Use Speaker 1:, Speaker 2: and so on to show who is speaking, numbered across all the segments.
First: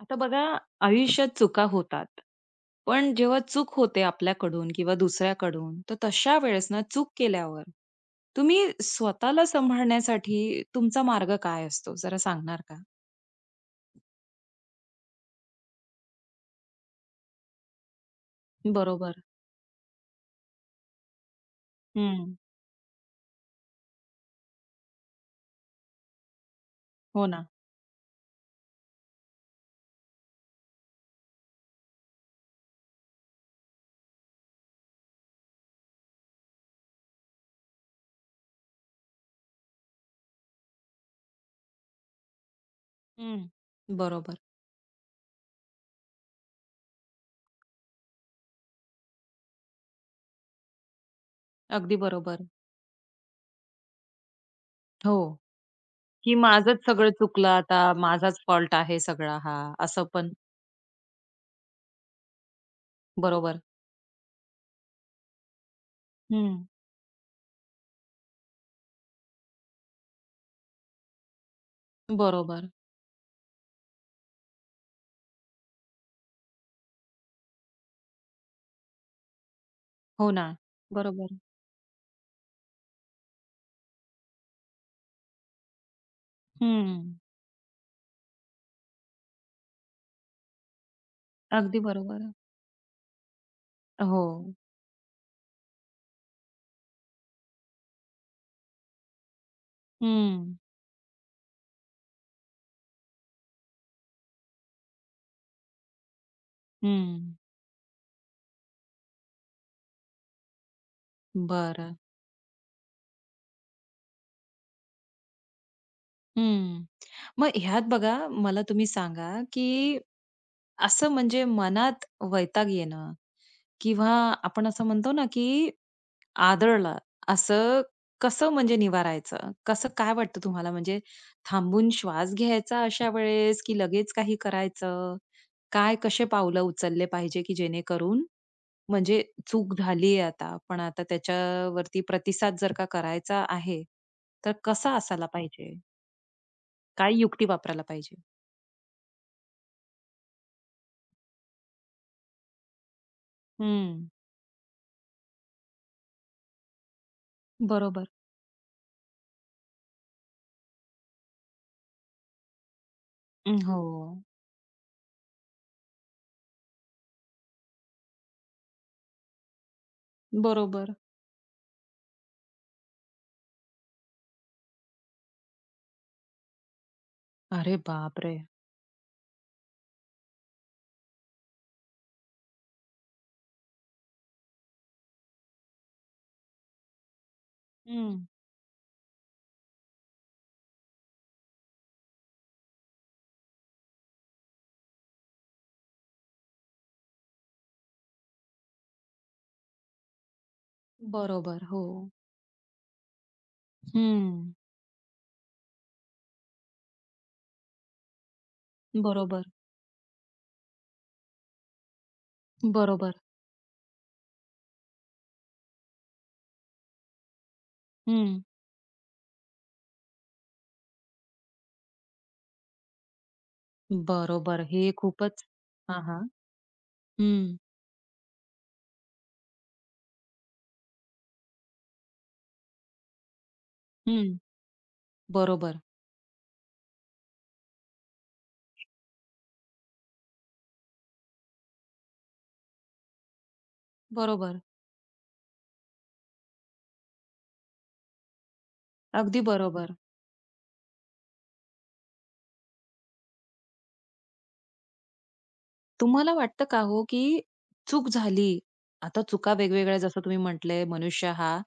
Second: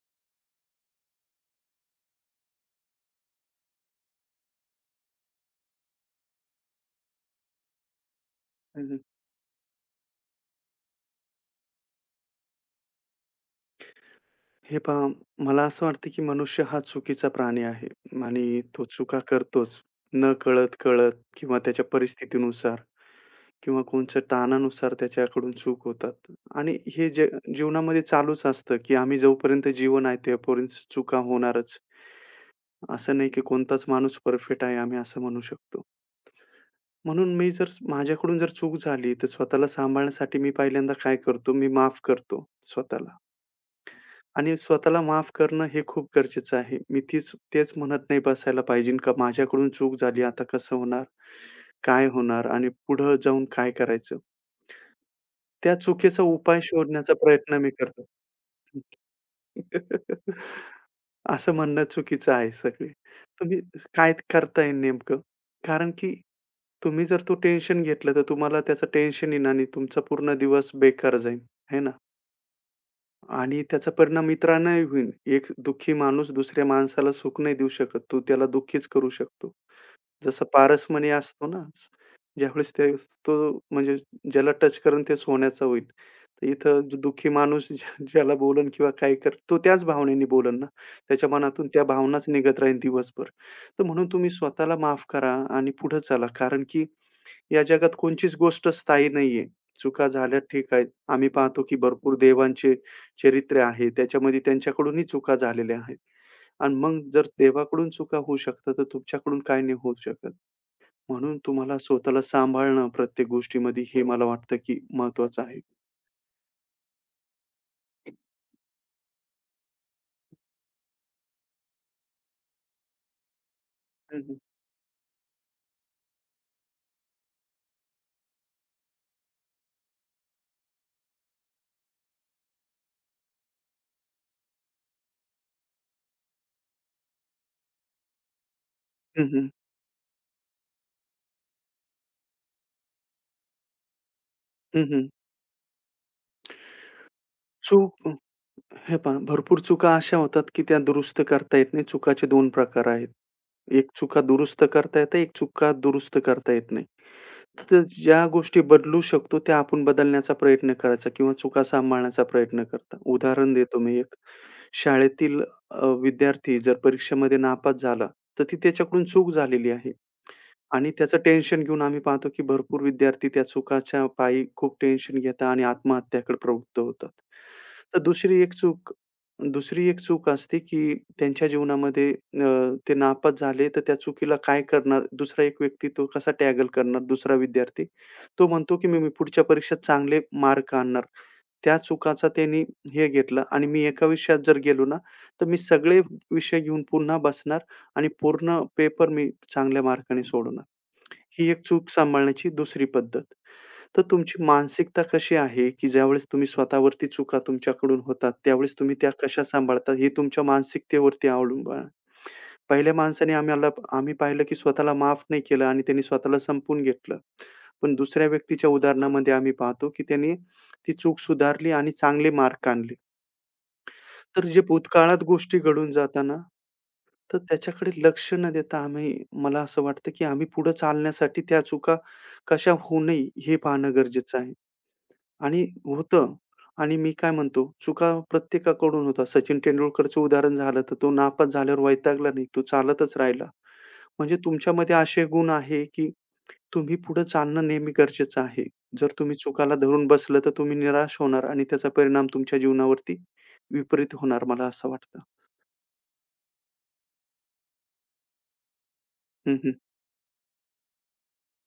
Speaker 1: आता बघा, आयुष्यात चुका होतात. पण जेव्हा चूक होते आपल्याकडून किंवा दुसऱ्याकडून, तर तशा वेळेस ना चूक केल्यावर तुम्ही
Speaker 2: हं.
Speaker 1: स्वतःला सांभाळण्यासाठी तुमचा मार्ग काय असतो जरा सांगणार का?
Speaker 2: हे पहा, मला असं वाटतं की मनुष्य हा चुकीचा प्राणी आहे आणि तो
Speaker 1: बरोबर.
Speaker 2: चुका करतोच. नकळत, कळत कळत किंवा त्याच्या
Speaker 1: हम्म.
Speaker 2: परिस्थितीनुसार किंवा कोणत्या ताणानुसार त्याच्याकडून चूक होतात आणि हे
Speaker 1: हो
Speaker 2: जे
Speaker 1: ना.
Speaker 2: जीवनामध्ये चालूच असतं की आम्ही जोपर्यंत जीवन आहे तोपर्यंत चुका होणारच. असं नाही की कोणताच माणूस परफेक्ट आहे आम्ही असं म्हणू शकतो. म्हणून मी जर माझ्याकडून जर चूक झाली तर स्वतःला सांभाळण्यासाठी मी पहिल्यांदा काय करतो, मी माफ करतो स्वतःला.
Speaker 1: हम्म. बरोबर.
Speaker 2: आणि स्वतःला माफ करणं हे खूप गरजेचं आहे. मी तेच म्हणत नाही बसायला पाहिजे का माझ्याकडून चूक झाली, आता कसं होणार?
Speaker 1: अगदी
Speaker 2: काय
Speaker 1: बरोबर.
Speaker 2: होणार? आणि पुढं जाऊन काय करायचं?
Speaker 1: हो.
Speaker 2: त्या चुकीचा
Speaker 1: की
Speaker 2: उपाय
Speaker 1: माझंच सगळं
Speaker 2: शोधण्याचा
Speaker 1: चुकलं,
Speaker 2: प्रयत्न मी
Speaker 1: आता
Speaker 2: करतो.
Speaker 1: माझाच फॉल्ट आहे सगळा हा असं पण.
Speaker 2: असं म्हणणं चुकीचं आहे सगळे. तुम्ही
Speaker 1: बरोबर.
Speaker 2: काय करता येईल नेमकं? कारण की
Speaker 1: हम्म.
Speaker 2: तुम्ही जर तो टेन्शन घेतलं, तर तुम्हाला त्याचं टेन्शन येईल आणि तुमचा पूर्ण दिवस बेकार जाईल. आहे ना?
Speaker 1: बरोबर.
Speaker 2: आणि त्याचा परिणाम इतरांनाही होईल. एक दुःखी माणूस दुसऱ्या माणसाला सुख नाही देऊ शकत. तो त्याला दुःखीच करू शकतो.
Speaker 1: हो
Speaker 2: जसं
Speaker 1: ना.
Speaker 2: पारसमणी
Speaker 1: बरोबर.
Speaker 2: असतो ना, ज्यावेळेस ते तो म्हणजे ज्याला टच करेल ते सोन्याचं होईल. तर इथं जो
Speaker 1: हम्म.
Speaker 2: दुःखी माणूस ज्या ज्याला बोलेल किंवा काय करेल, तो त्याच भावनेने बोलेल ना. त्याच्या मनातून
Speaker 1: अगदी
Speaker 2: त्या
Speaker 1: बरोबर.
Speaker 2: भावनाच निघत राहील दिवसभर. तर म्हणून
Speaker 1: हो.
Speaker 2: तुम्ही स्वतःला माफ करा आणि पुढे चला. कारण की या जगात कोणचीच गोष्ट स्थायी नाहीये. चुका झाल्या
Speaker 1: हम्म.
Speaker 2: ठीक आहेत. आम्ही पाहतो की भरपूर देवांचे चरित्र आहे. त्याच्यामध्ये त्यांच्याकडूनही चुका झालेल्या आहेत. आणि मग जर
Speaker 1: हं,
Speaker 2: देवाकडून चुका होऊ शकतात, तर तुमच्याकडून काय नाही होऊ शकत. म्हणून तुम्हाला
Speaker 1: बरं.
Speaker 2: स्वतःला सांभाळणं प्रत्येक गोष्टीमध्ये हे मला वाटतं, की महत्त्वाचं आहे.
Speaker 1: हं. मग ह्यात बघा, मला तुम्ही सांगा, की असं म्हणजे मनात वैताग येणं किंवा
Speaker 2: हं, हं.
Speaker 1: आपण असं म्हणतो ना, की आदळला, असं कसं म्हणजे निवारायचं? कसं काय वाटतं तुम्हाला? म्हणजे थांबून श्वास घ्यायचा अशा वेळेस, की लगेच काही करायचं? काय कसे पावलं उचलले पाहिजे, की जेणेकरून म्हणजे
Speaker 2: हं, हं.
Speaker 1: चूक झाली आहे आता, पण आता त्याच्यावरती प्रतिसाद जर का करायचा आहे, तर
Speaker 2: हं,
Speaker 1: कसा
Speaker 2: हं.
Speaker 1: असायला पाहिजे? काय युक्ती वापरायला
Speaker 2: चूक
Speaker 1: पाहिजे.
Speaker 2: हे पहा भरपूर चुका अशा होतात, की त्या दुरुस्त करता येत नाही. चुकाचे 2 प्रकार आहेत. एक
Speaker 1: हं.
Speaker 2: चुका दुरुस्त करता येते, एक चुका दुरुस्त करता येत नाही. तर
Speaker 1: बरोबर.
Speaker 2: ज्या गोष्टी बदलू शकतो त्या आपण बदलण्याचा प्रयत्न करायचा किंवा चुका सांभाळण्याचा प्रयत्न करता. उदाहरण
Speaker 1: हो.
Speaker 2: देतो मी एक. शाळेतील विद्यार्थी जर परीक्षेमध्ये नापास झाला, तर ती त्याच्याकडून चूक झालेली आहे. आणि
Speaker 1: बरोबर.
Speaker 2: त्याचं टेन्शन घेऊन आम्ही पाहतो, की भरपूर विद्यार्थी त्या चुकाच्या पायी खूप टेन्शन घेतात आणि आत्महत्याकडे प्रवृत्त होतात.
Speaker 1: अरे
Speaker 2: तर
Speaker 1: बापरे!
Speaker 2: दुसरी एक चूक असते, की त्यांच्या जीवनामध्ये ते नापास झाले, तर त्या चुकीला काय करणार? दुसरा एक व्यक्ती तो कसा टॅगल करणार दुसरा विद्यार्थी?
Speaker 1: हं.
Speaker 2: तो म्हणतो, की "मी मी पुढच्या परीक्षेत चांगले मार्क आणणार." त्या चुकाचा त्यांनी हे घेतलं आणि मी एका विषयात जर गेलो ना, तर मी सगळे विषय घेऊन पुन्हा बसणार आणि पूर्ण पेपर मी चांगल्या मार्काने सोडवणार. ही एक
Speaker 1: बरोबर. हो.
Speaker 2: चूक सांभाळण्याची दुसरी पद्धत. तर तुमची
Speaker 1: हं.
Speaker 2: मानसिकता कशी आहे, की ज्यावेळेस तुम्ही स्वतःवरती चुका तुमच्याकडून होतात, त्यावेळेस तुम्ही त्या कशा
Speaker 1: बरोबर,
Speaker 2: सांभाळता हे तुमच्या मानसिकतेवरती अवलंबून पहिल्या
Speaker 1: बरोबर.
Speaker 2: माणसाने आम्हाला आम्ही पाहिलं की स्वतःला माफ नाही केलं आणि त्यांनी स्वतःला संपवून घेतलं. पण दुसऱ्या
Speaker 1: हं.
Speaker 2: व्यक्तीच्या उदाहरणामध्ये आम्ही पाहतो की त्याने ती चूक सुधारली आणि चांगले मार्क आणले. तर जे
Speaker 1: बरोबर. हे
Speaker 2: भूतकाळात
Speaker 1: खूपच
Speaker 2: गोष्टी घडून
Speaker 1: हां, हां.
Speaker 2: जातात ना, तर
Speaker 1: हं,
Speaker 2: त्याच्याकडे लक्ष न देता आम्ही मला असं वाटतं की आम्ही पुढे चालण्यासाठी त्या चुका कशा होऊ नये हे पाहणं
Speaker 1: हं.
Speaker 2: गरजेचं आहे. आणि
Speaker 1: बरोबर,
Speaker 2: होतं आणि मी काय म्हणतो, चुका प्रत्येकाकडून होता, सचिन तेंडुलकरचं उदाहरण झालं, तर तो नापास झाल्यावर वैतागला नाही, तो चालतच राहिला. म्हणजे
Speaker 1: बरोबर.
Speaker 2: तुमच्यामध्ये असे गुण आहे, की तुम्ही पुढे चालणं नेहमी गरजेचं आहे. जर तुम्ही
Speaker 1: अगदी
Speaker 2: चुकाला
Speaker 1: बरोबर.
Speaker 2: धरून बसलं, तर तुम्ही निराश होणार आणि त्याचा परिणाम तुमच्या जीवनावरती विपरीत होणार, मला असं वाटतं.
Speaker 1: तुम्हाला वाटतं का हो, की चूक झाली, आता चुका
Speaker 2: हं, हं.
Speaker 1: वेगवेगळ्या जसं तुम्ही म्हटलंय मनुष्य हा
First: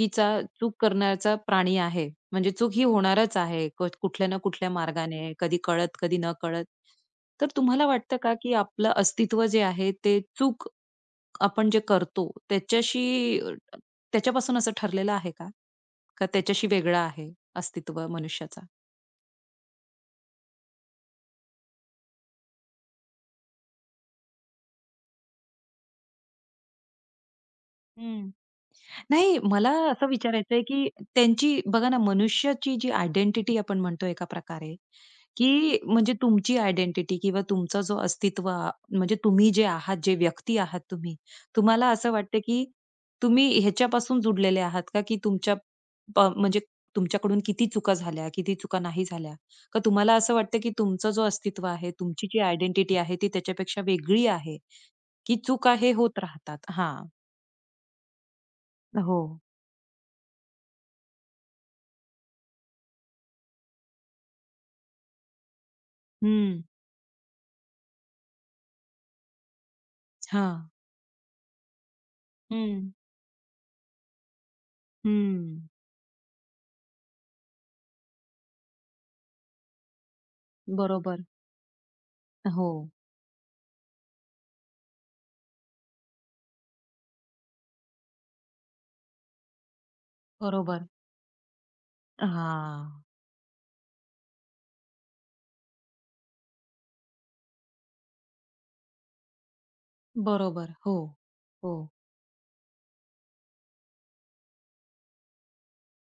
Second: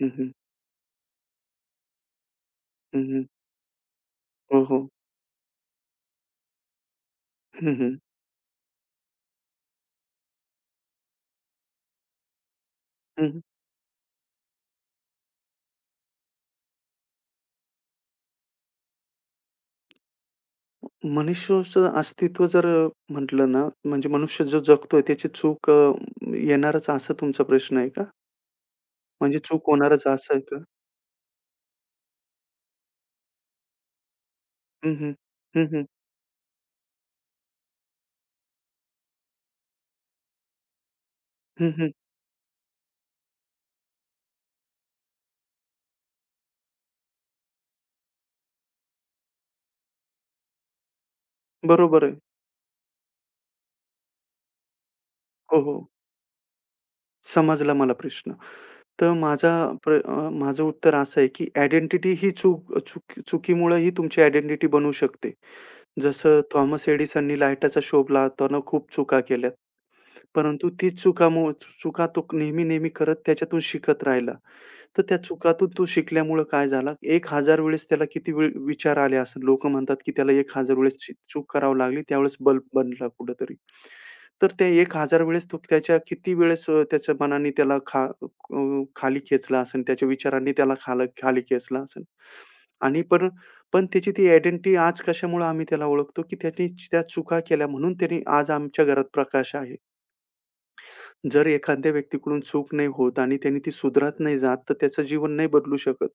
Speaker 2: हं, हं.
Speaker 1: चूक करण्याचा प्राणी आहे. म्हणजे चूक ही
Speaker 2: हं, हं.
Speaker 1: होणारच आहे कुठल्या ना
Speaker 2: हो,
Speaker 1: कुठल्या
Speaker 2: हो.
Speaker 1: मार्गाने, कधी कळत, कधी न कळत. तर
Speaker 2: हं,
Speaker 1: तुम्हाला
Speaker 2: हं.
Speaker 1: वाटतं का, की आपलं अस्तित्व जे आहे ते चूक आपण जे करतो
Speaker 2: हं,
Speaker 1: त्याच्याशी
Speaker 2: हं.
Speaker 1: त्याच्यापासून असं ठरलेलं आहे का? का त्याच्याशी वेगळं आहे अस्तित्व मनुष्याचा?
Speaker 2: मनुष्याचं अस्तित्व जर म्हटलं ना, म्हणजे मनुष्य जो जगतोय त्याची चूक येणारच असा तुमचा प्रश्न आहे का? म्हणजे
Speaker 1: नाही,
Speaker 2: चूक
Speaker 1: मला
Speaker 2: होणारच
Speaker 1: असं
Speaker 2: असं आहे
Speaker 1: विचारायचंय,
Speaker 2: का?
Speaker 1: की त्यांची बघा ना, मनुष्याची जी आयडेंटिटी आपण म्हणतो एका प्रकारे,
Speaker 2: हं, हं. हं,
Speaker 1: की
Speaker 2: हं.
Speaker 1: म्हणजे तुमची आयडेंटिटी किंवा तुमचा जो अस्तित्व म्हणजे तुम्ही जे आहात, जे व्यक्ती आहात तुम्ही,
Speaker 2: हं,
Speaker 1: तुम्हाला
Speaker 2: हं.
Speaker 1: असं वाटतं, की तुम्ही ह्याच्यापासून जुडलेले आहात का, की तुमच्या म्हणजे तुमच्याकडून किती चुका झाल्या, किती चुका नाही झाल्या? का तुम्हाला असं वाटतं, की तुमचं जो अस्तित्व आहे,
Speaker 2: बरोबर आहे.
Speaker 1: तुमची जी आयडेंटिटी आहे, ती त्याच्यापेक्षा वेगळी आहे, की
Speaker 2: हो,
Speaker 1: चुका
Speaker 2: हो.
Speaker 1: हे होत राहतात? हां.
Speaker 2: समजला मला प्रश्न. तर
Speaker 1: हो.
Speaker 2: माझा माझं उत्तर असं आहे, की आयडेंटिटी ही चूक चुकी चुकीमुळे ही तुमची आयडेंटिटी बनू शकते. जसं
Speaker 1: हं.
Speaker 2: थॉमस एडिसननी लाईटाचा शोध लावताना खूप चुका केल्या.
Speaker 1: हां.
Speaker 2: परंतु तीच चुकामुळे चुका तो
Speaker 1: हं,
Speaker 2: नेहमी-नेहमी करत त्याच्यातून शिकत राहिला. तर त्या
Speaker 1: हं.
Speaker 2: चुकातून तो शिकल्यामुळं काय झालं, 1000 वेळेस त्याला किती वेळ विचार आले असेल. लोकं म्हणतात, की त्याला 1000 वेळेस ची
Speaker 1: बरोबर.
Speaker 2: चूक करावी लागली, त्यावेळेस बल्ब
Speaker 1: हो,
Speaker 2: बनला कुठेतरी. तर त्या 1000 वेळेस तो त्याच्या किती वेळेस त्याच्या मनाने त्याला खाली खेचला असेल, त्याच्या विचारांनी त्याला
Speaker 1: बरोबर.
Speaker 2: खाला खाली खेचला असेल. आणि
Speaker 1: हां,
Speaker 2: पण पण त्याची ती आयडेंटिटी आज कशामुळे आम्ही त्याला ओळखतो, की त्याने त्या चुका केल्या म्हणून त्याने आज आमच्या घरात प्रकाश आहे.
Speaker 1: बरोबर. हो,
Speaker 2: जर
Speaker 1: हो,
Speaker 2: एखाद्या व्यक्तीकडून चूक नाही होत आणि त्याने ती सुधारत नाही जात, तर त्याचं जीवन नाही बदलू शकत.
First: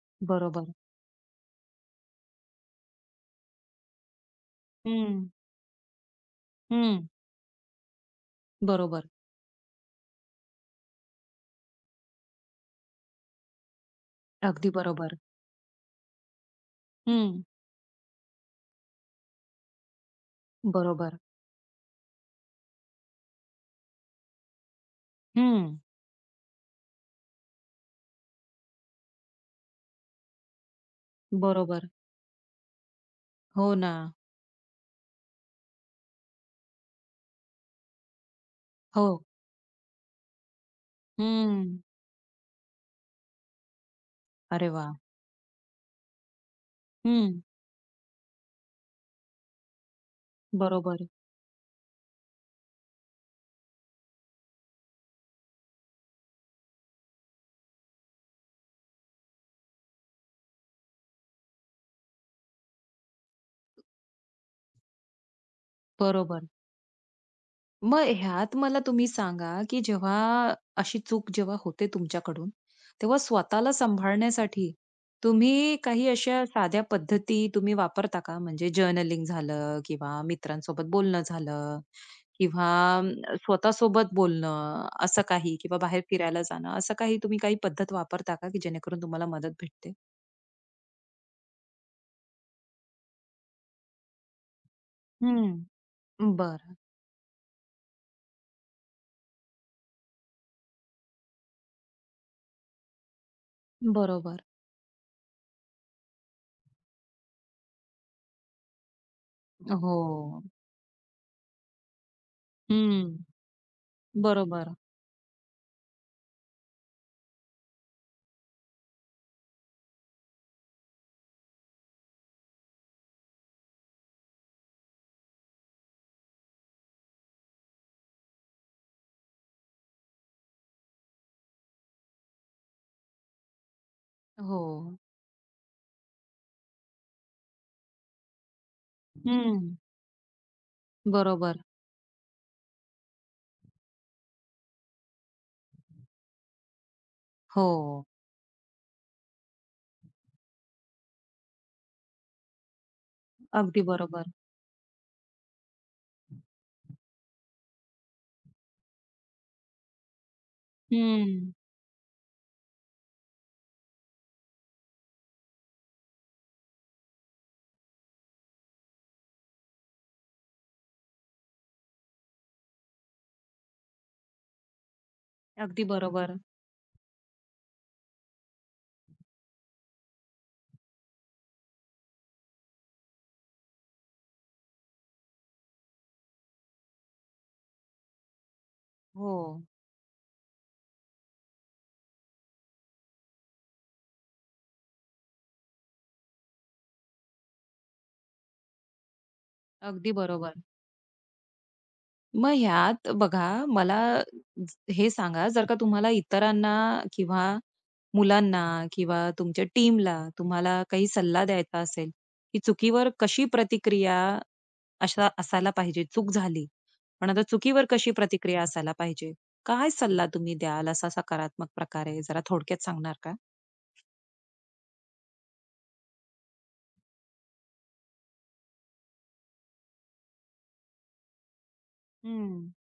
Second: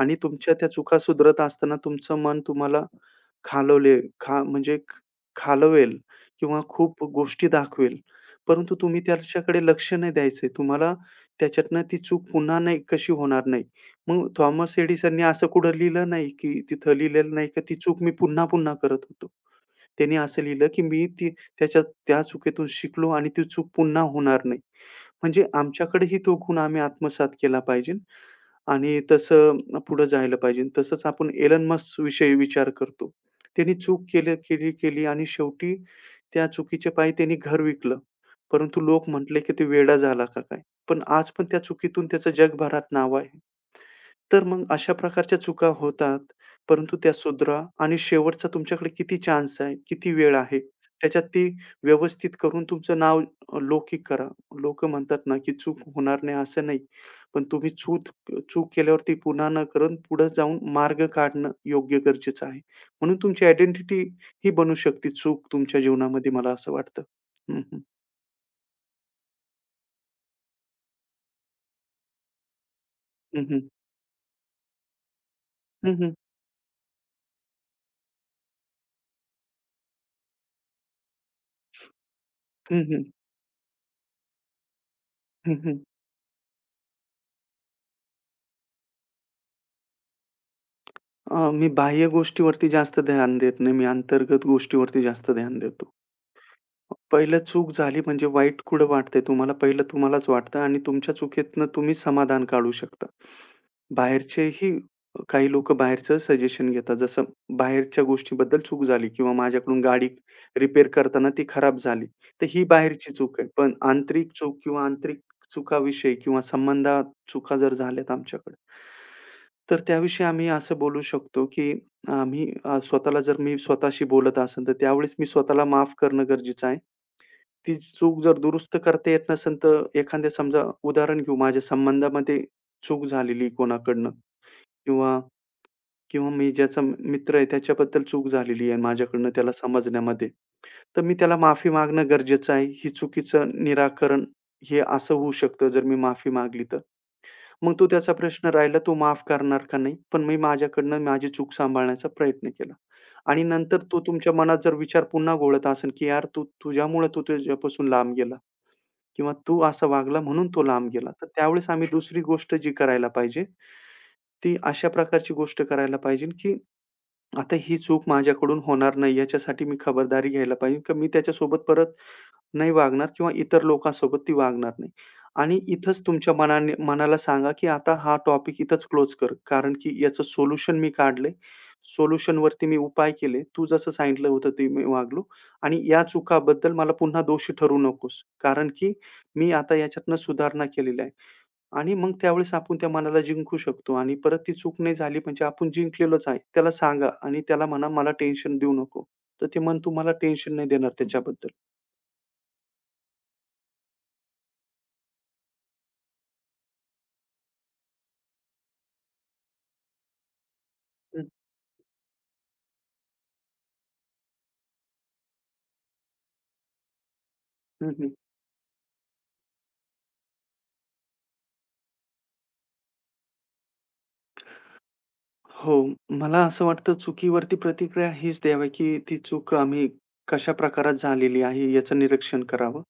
Speaker 2: आणि तुमच्या
Speaker 1: बरोबर.
Speaker 2: त्या चुका सुधारत असताना तुमचं मन तुम्हाला खालवले खा म्हणजे ख
Speaker 1: हं,
Speaker 2: खालवेल किंवा खूप
Speaker 1: हं.
Speaker 2: गोष्टी दाखवेल. परंतु तुम्ही
Speaker 1: बरोबर.
Speaker 2: त्याच्याकडे लक्ष नाही द्यायचंय. तुम्हाला त्याच्यातनं ती चूक पुन्हा नाही कशी होणार नाही. मग
Speaker 1: अगदी
Speaker 2: थॉमस
Speaker 1: बरोबर.
Speaker 2: एडिसननी असं कुठं लिहिलं नाही, की तिथं लिहिलेलं
Speaker 1: हं,
Speaker 2: नाही, की ती चूक मी पुन्हा-पुन्हा करत होतो. त्याने असं लिहिलं, की मी
Speaker 1: बरोबर.
Speaker 2: ती त्याच्या त्या चुकीतून शिकलो आणि ती चूक पुन्हा होणार नाही. म्हणजे
Speaker 1: हं,
Speaker 2: आमच्याकडेही तो गुण आम्ही आत्मसात केला पाहिजे आणि तसं पुढे जायला पाहिजे. तसंच आपण एलन
Speaker 1: बरोबर.
Speaker 2: मस्क विषयी विचार करतो. त्यांनी
Speaker 1: हो ना.
Speaker 2: चूक केली, केली, केली आणि शेवटी त्या चुकीच्या पायी त्यांनी घर विकलं. परंतु लोक
Speaker 1: हो.
Speaker 2: म्हटले, की "तो वेडा झाला का काय?" पण आज पण त्या
Speaker 1: हं.
Speaker 2: चुकीतून त्याचं जगभरात नाव आहे. तर मग
Speaker 1: अरे
Speaker 2: अशा
Speaker 1: वाह!
Speaker 2: प्रकारच्या चुका होतात, परंतु त्या
Speaker 1: हं.
Speaker 2: सुधरा आणि शेवटचा तुमच्याकडे किती चान्स आहे, किती वेळ आहे.
Speaker 1: बरोबर,
Speaker 2: त्याच्यात ती व्यवस्थित करून तुमचं नाव लौकिक करा. लोकं म्हणतात ना, की चूक होणार नाही असं नाही. पण तुम्ही चूक चूक केल्यावरती पुन्हा न करून पुढे जाऊन मार्ग काढणं योग्य गरजेचं आहे. म्हणून तुमची आयडेंटिटी ही बनू शकते चूक तुमच्या जीवनामध्ये
Speaker 1: बरोबर.
Speaker 2: मला असं वाटतं. हं, हं.
Speaker 1: मग ह्यात मला तुम्ही सांगा, की जेव्हा अशी चूक जेव्हा होते तुमच्याकडून, तेव्हा
Speaker 2: हं, हं.
Speaker 1: स्वतःला सांभाळण्यासाठी तुम्ही
Speaker 2: हं,
Speaker 1: काही
Speaker 2: हं.
Speaker 1: अशा साध्या पद्धती तुम्ही वापरता का? म्हणजे जर्नलिंग झालं किंवा मित्रांसोबत बोलणं झालं किंवा
Speaker 2: हं, हं.
Speaker 1: अम, स्वतःसोबत बोलणं असं काही किंवा बाहेर फिरायला जाणं, असं काही तुम्ही काही पद्धत वापरता का, की जेणेकरून तुम्हाला मदत भेटते?
Speaker 2: मी बाह्य गोष्टीवरती जास्त ध्यान देत नाही. मी अंतर्गत गोष्टीवरती जास्त
Speaker 1: हं,
Speaker 2: ध्यान देतो.
Speaker 1: बरं.
Speaker 2: पहिलं चूक झाली म्हणजे वाईट कुठं वाटतंय तुम्हाला, पहिलं तुम्हालाच वाटतं आणि तुमच्या चुकीतनं तुम्ही समाधान काढू शकता.
Speaker 1: बरोबर.
Speaker 2: बाहेरचेही काही लोकं बाहेरचं सजेशन घेतात. जसं बाहेरच्या गोष्टीबद्दल चूक झाली किंवा माझ्याकडून
Speaker 1: हो.
Speaker 2: गाडी रिपेअर करताना ती खराब झाली. तर ही बाहेरची
Speaker 1: हं,
Speaker 2: चूक आहे. पण आंतरिक चूक
Speaker 1: बरोबर.
Speaker 2: किंवा आंतरिक चुकाविषयी किंवा संबंधात चुका जर झाल्यात आमच्याकडे, तर त्याविषयी आम्ही असं बोलू शकतो, की आम्ही स्वतःला जर मी स्वतःशी बोलत असेन, तर त्यावेळेस मी स्वतःला माफ करणं गरजेचं आहे. ती चूक जर दुरुस्त करता येत नसेल, तर एखाद्या समजा उदाहरण घेऊ, माझ्या संबंधामध्ये चूक झालेली कोणाकडनं
Speaker 1: हो.
Speaker 2: किंवा किंवा मी ज्याचा मित्र आहे त्याच्याबद्दल चूक झालेली आहे माझ्याकडनं त्याला
Speaker 1: हं,
Speaker 2: समजण्यामध्ये. तर मी त्याला
Speaker 1: बरोबर.
Speaker 2: माफी मागणं गरजेचं आहे. ही चुकीचं निराकरण हे असं होऊ शकतं जर मी माफी मागली तर.
Speaker 1: हो,
Speaker 2: मग तो त्याचा प्रश्न राहिला तो माफ करणार का नाही? पण मी माझ्याकडनं माझी चूक सांभाळण्याचा प्रयत्न केला. आणि नंतर
Speaker 1: अगदी
Speaker 2: तो
Speaker 1: बरोबर.
Speaker 2: तुमच्या मनात जर विचार पुन्हा घोळत असेल, की "यार, तू तुझ्यापासून लांब गेला." किंवा तू असा वागला म्हणून तो लांब गेला. तर
Speaker 1: हं,
Speaker 2: त्यावेळेस आम्ही दुसरी गोष्ट जी करायला पाहिजे, ती अशा प्रकारची गोष्ट करायला पाहिजे, की आता ही चूक माझ्याकडून होणार नाही याच्यासाठी मी खबरदारी घ्यायला पाहिजे, की मी त्याच्यासोबत परत नाही वागणार किंवा इतर लोकांसोबत ती वागणार नाही. आणि
Speaker 1: अगदी
Speaker 2: इथंच तुमच्या
Speaker 1: बरोबर.
Speaker 2: मनाने मनाला सांगा, की आता हा टॉपिक इथंच क्लोज कर. कारण की याचं सोल्युशन मी काढलंय. सोल्युशनवरती मी उपाय केले. तू जसं सांगितलं होतं ते मी वागलो आणि या चुकाबद्दल मला पुन्हा दोषी ठरवू नकोस. कारण की
Speaker 1: हो,
Speaker 2: मी आता याच्यातनं सुधारणा केलेली आहे. आणि मग त्यावेळेस आपण त्या मनाला जिंकू शकतो आणि परत ती चूक नाही झाली म्हणजे आपण जिंकलेलोच आहे. त्याला सांगा आणि त्याला म्हणा, "मला टेन्शन देऊ नको." तर ते मन तुम्हाला
Speaker 1: अगदी
Speaker 2: टेन्शन
Speaker 1: बरोबर.
Speaker 2: नाही देणार त्याच्याबद्दल.
Speaker 1: मग ह्यात बघा, मला हे सांगा, जर का तुम्हाला इतरांना किंवा मुलांना किंवा तुमच्या टीमला तुम्हाला काही
Speaker 2: हं,
Speaker 1: सल्ला द्यायचा असेल, की चुकीवर कशी प्रतिक्रिया अशा असायला पाहिजे? चूक झाली, पण आता चुकीवर
Speaker 2: हं,
Speaker 1: कशी
Speaker 2: हं.
Speaker 1: प्रतिक्रिया असायला पाहिजे? काय सल्ला तुम्ही द्याल असा सकारात्मक प्रकारे? जरा थोडक्यात सांगणार का?
Speaker 2: हो, मला असं वाटतं चुकीवरती प्रतिक्रिया हीच द्यावी, की ती चूक आम्ही कशा प्रकारात झालेली आहे याचं निरीक्षण
Speaker 1: हं.
Speaker 2: करावं.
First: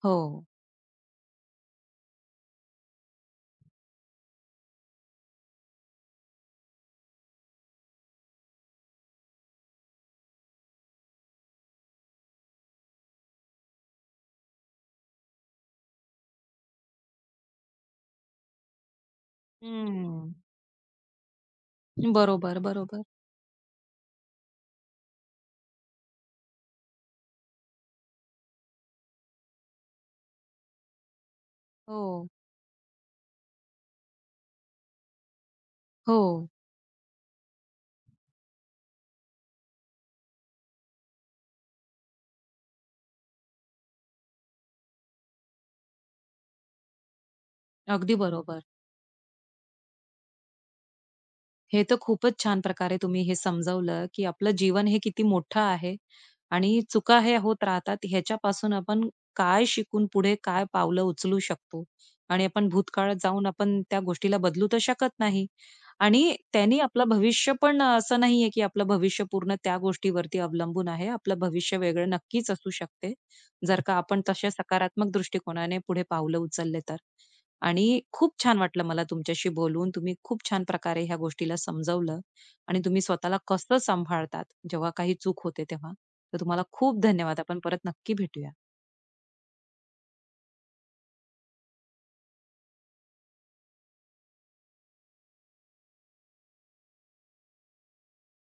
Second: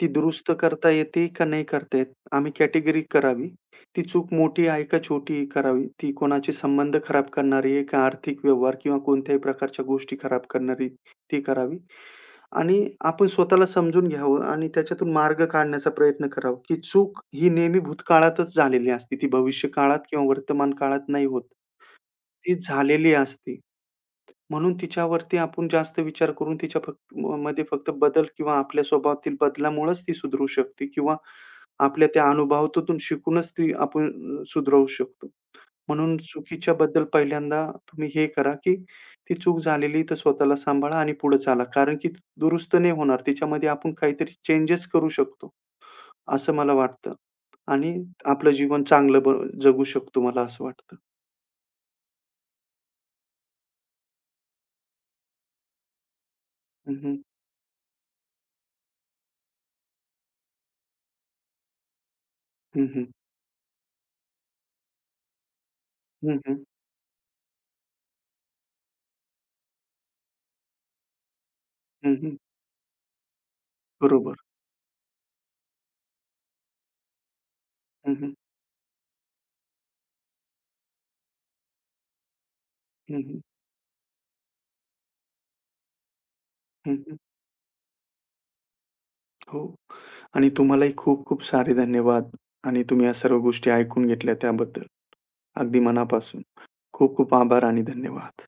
Speaker 2: ती
Speaker 1: हो.
Speaker 2: दुरुस्त करता येते का नाही करता येत? आम्ही कॅटेगरी करावी. ती चूक मोठी आहे का छोटी करावी? ती कोणाचे संबंध खराब करणारी आहे का आर्थिक व्यवहार किंवा कोणत्याही प्रकारच्या गोष्टी खराब करणारी ती करावी. आणि आपण स्वतःला समजून घ्यावं आणि त्याच्यातून मार्ग काढण्याचा प्रयत्न करावा, की चूक ही नेहमी भूतकाळातच झालेली असते. ती भविष्यकाळात किंवा
Speaker 1: हं.
Speaker 2: वर्तमान काळात नाही होत. ती
Speaker 1: बरोबर, बरोबर.
Speaker 2: झालेली असते. म्हणून तिच्यावरती आपण जास्त विचार करून तिच्या फक्त मध्ये फक्त बदल किंवा आपल्या स्वभावातील बदलामुळेच ती सुधरू शकते किंवा आपल्या त्या
Speaker 1: हो,
Speaker 2: अनुभवातून शिकूनच ती आपण सुधरवू शकतो. म्हणून
Speaker 1: हो.
Speaker 2: चुकीच्या बद्दल पहिल्यांदा तुम्ही हे करा, की ती चूक झालेली तर स्वतःला सांभाळा आणि पुढे चाला. कारण की दुरुस्त नाही होणार. तिच्यामध्ये आपण काहीतरी चेंजेस करू शकतो, असं मला वाटतं आणि
Speaker 1: अगदी
Speaker 2: आपलं
Speaker 1: बरोबर.
Speaker 2: जीवन चांगलं जगू शकतो मला असं वाटतं.
Speaker 1: हे तर खूपच छान प्रकारे तुम्ही हे समजावलं, की आपलं जीवन हे किती मोठं आहे आणि
Speaker 2: हं, हं.
Speaker 1: चुका हे होत राहतात. ह्याच्यापासून आपण काय शिकून पुढे काय पावलं उचलू शकतो आणि आपण
Speaker 2: हं, हं.
Speaker 1: भूतकाळात जाऊन आपण त्या गोष्टीला बदलू तर शकत नाही आणि
Speaker 2: हं, हं.
Speaker 1: त्यानी आपलं भविष्य पण असं नाहीये, की आपलं भविष्य पूर्ण त्या गोष्टीवरती अवलंबून आहे. आपलं भविष्य वेगळं नक्कीच असू शकते, जर का आपण
Speaker 2: बरोबर.
Speaker 1: तशा सकारात्मक दृष्टिकोनाने पुढे पावलं उचलले तर. आणि
Speaker 2: हं, हं.
Speaker 1: खूप छान वाटलं मला तुमच्याशी बोलून. तुम्ही खूप छान प्रकारे ह्या गोष्टीला समजावलं आणि तुम्ही
Speaker 2: हं,
Speaker 1: स्वतःला
Speaker 2: हं.
Speaker 1: कसं सांभाळतात जेव्हा काही चूक होते तेव्हा. तर तुम्हाला
Speaker 2: हं,
Speaker 1: खूप
Speaker 2: हं.
Speaker 1: धन्यवाद. आपण परत नक्की भेटूया.
Speaker 2: हो. आणि तुम्हालाही खूप-खूप सारे धन्यवाद आणि तुम्ही या सर्व गोष्टी ऐकून घेतल्या त्याबद्दल. अगदी मनापासून. खूप-खूप आभार आणि धन्यवाद.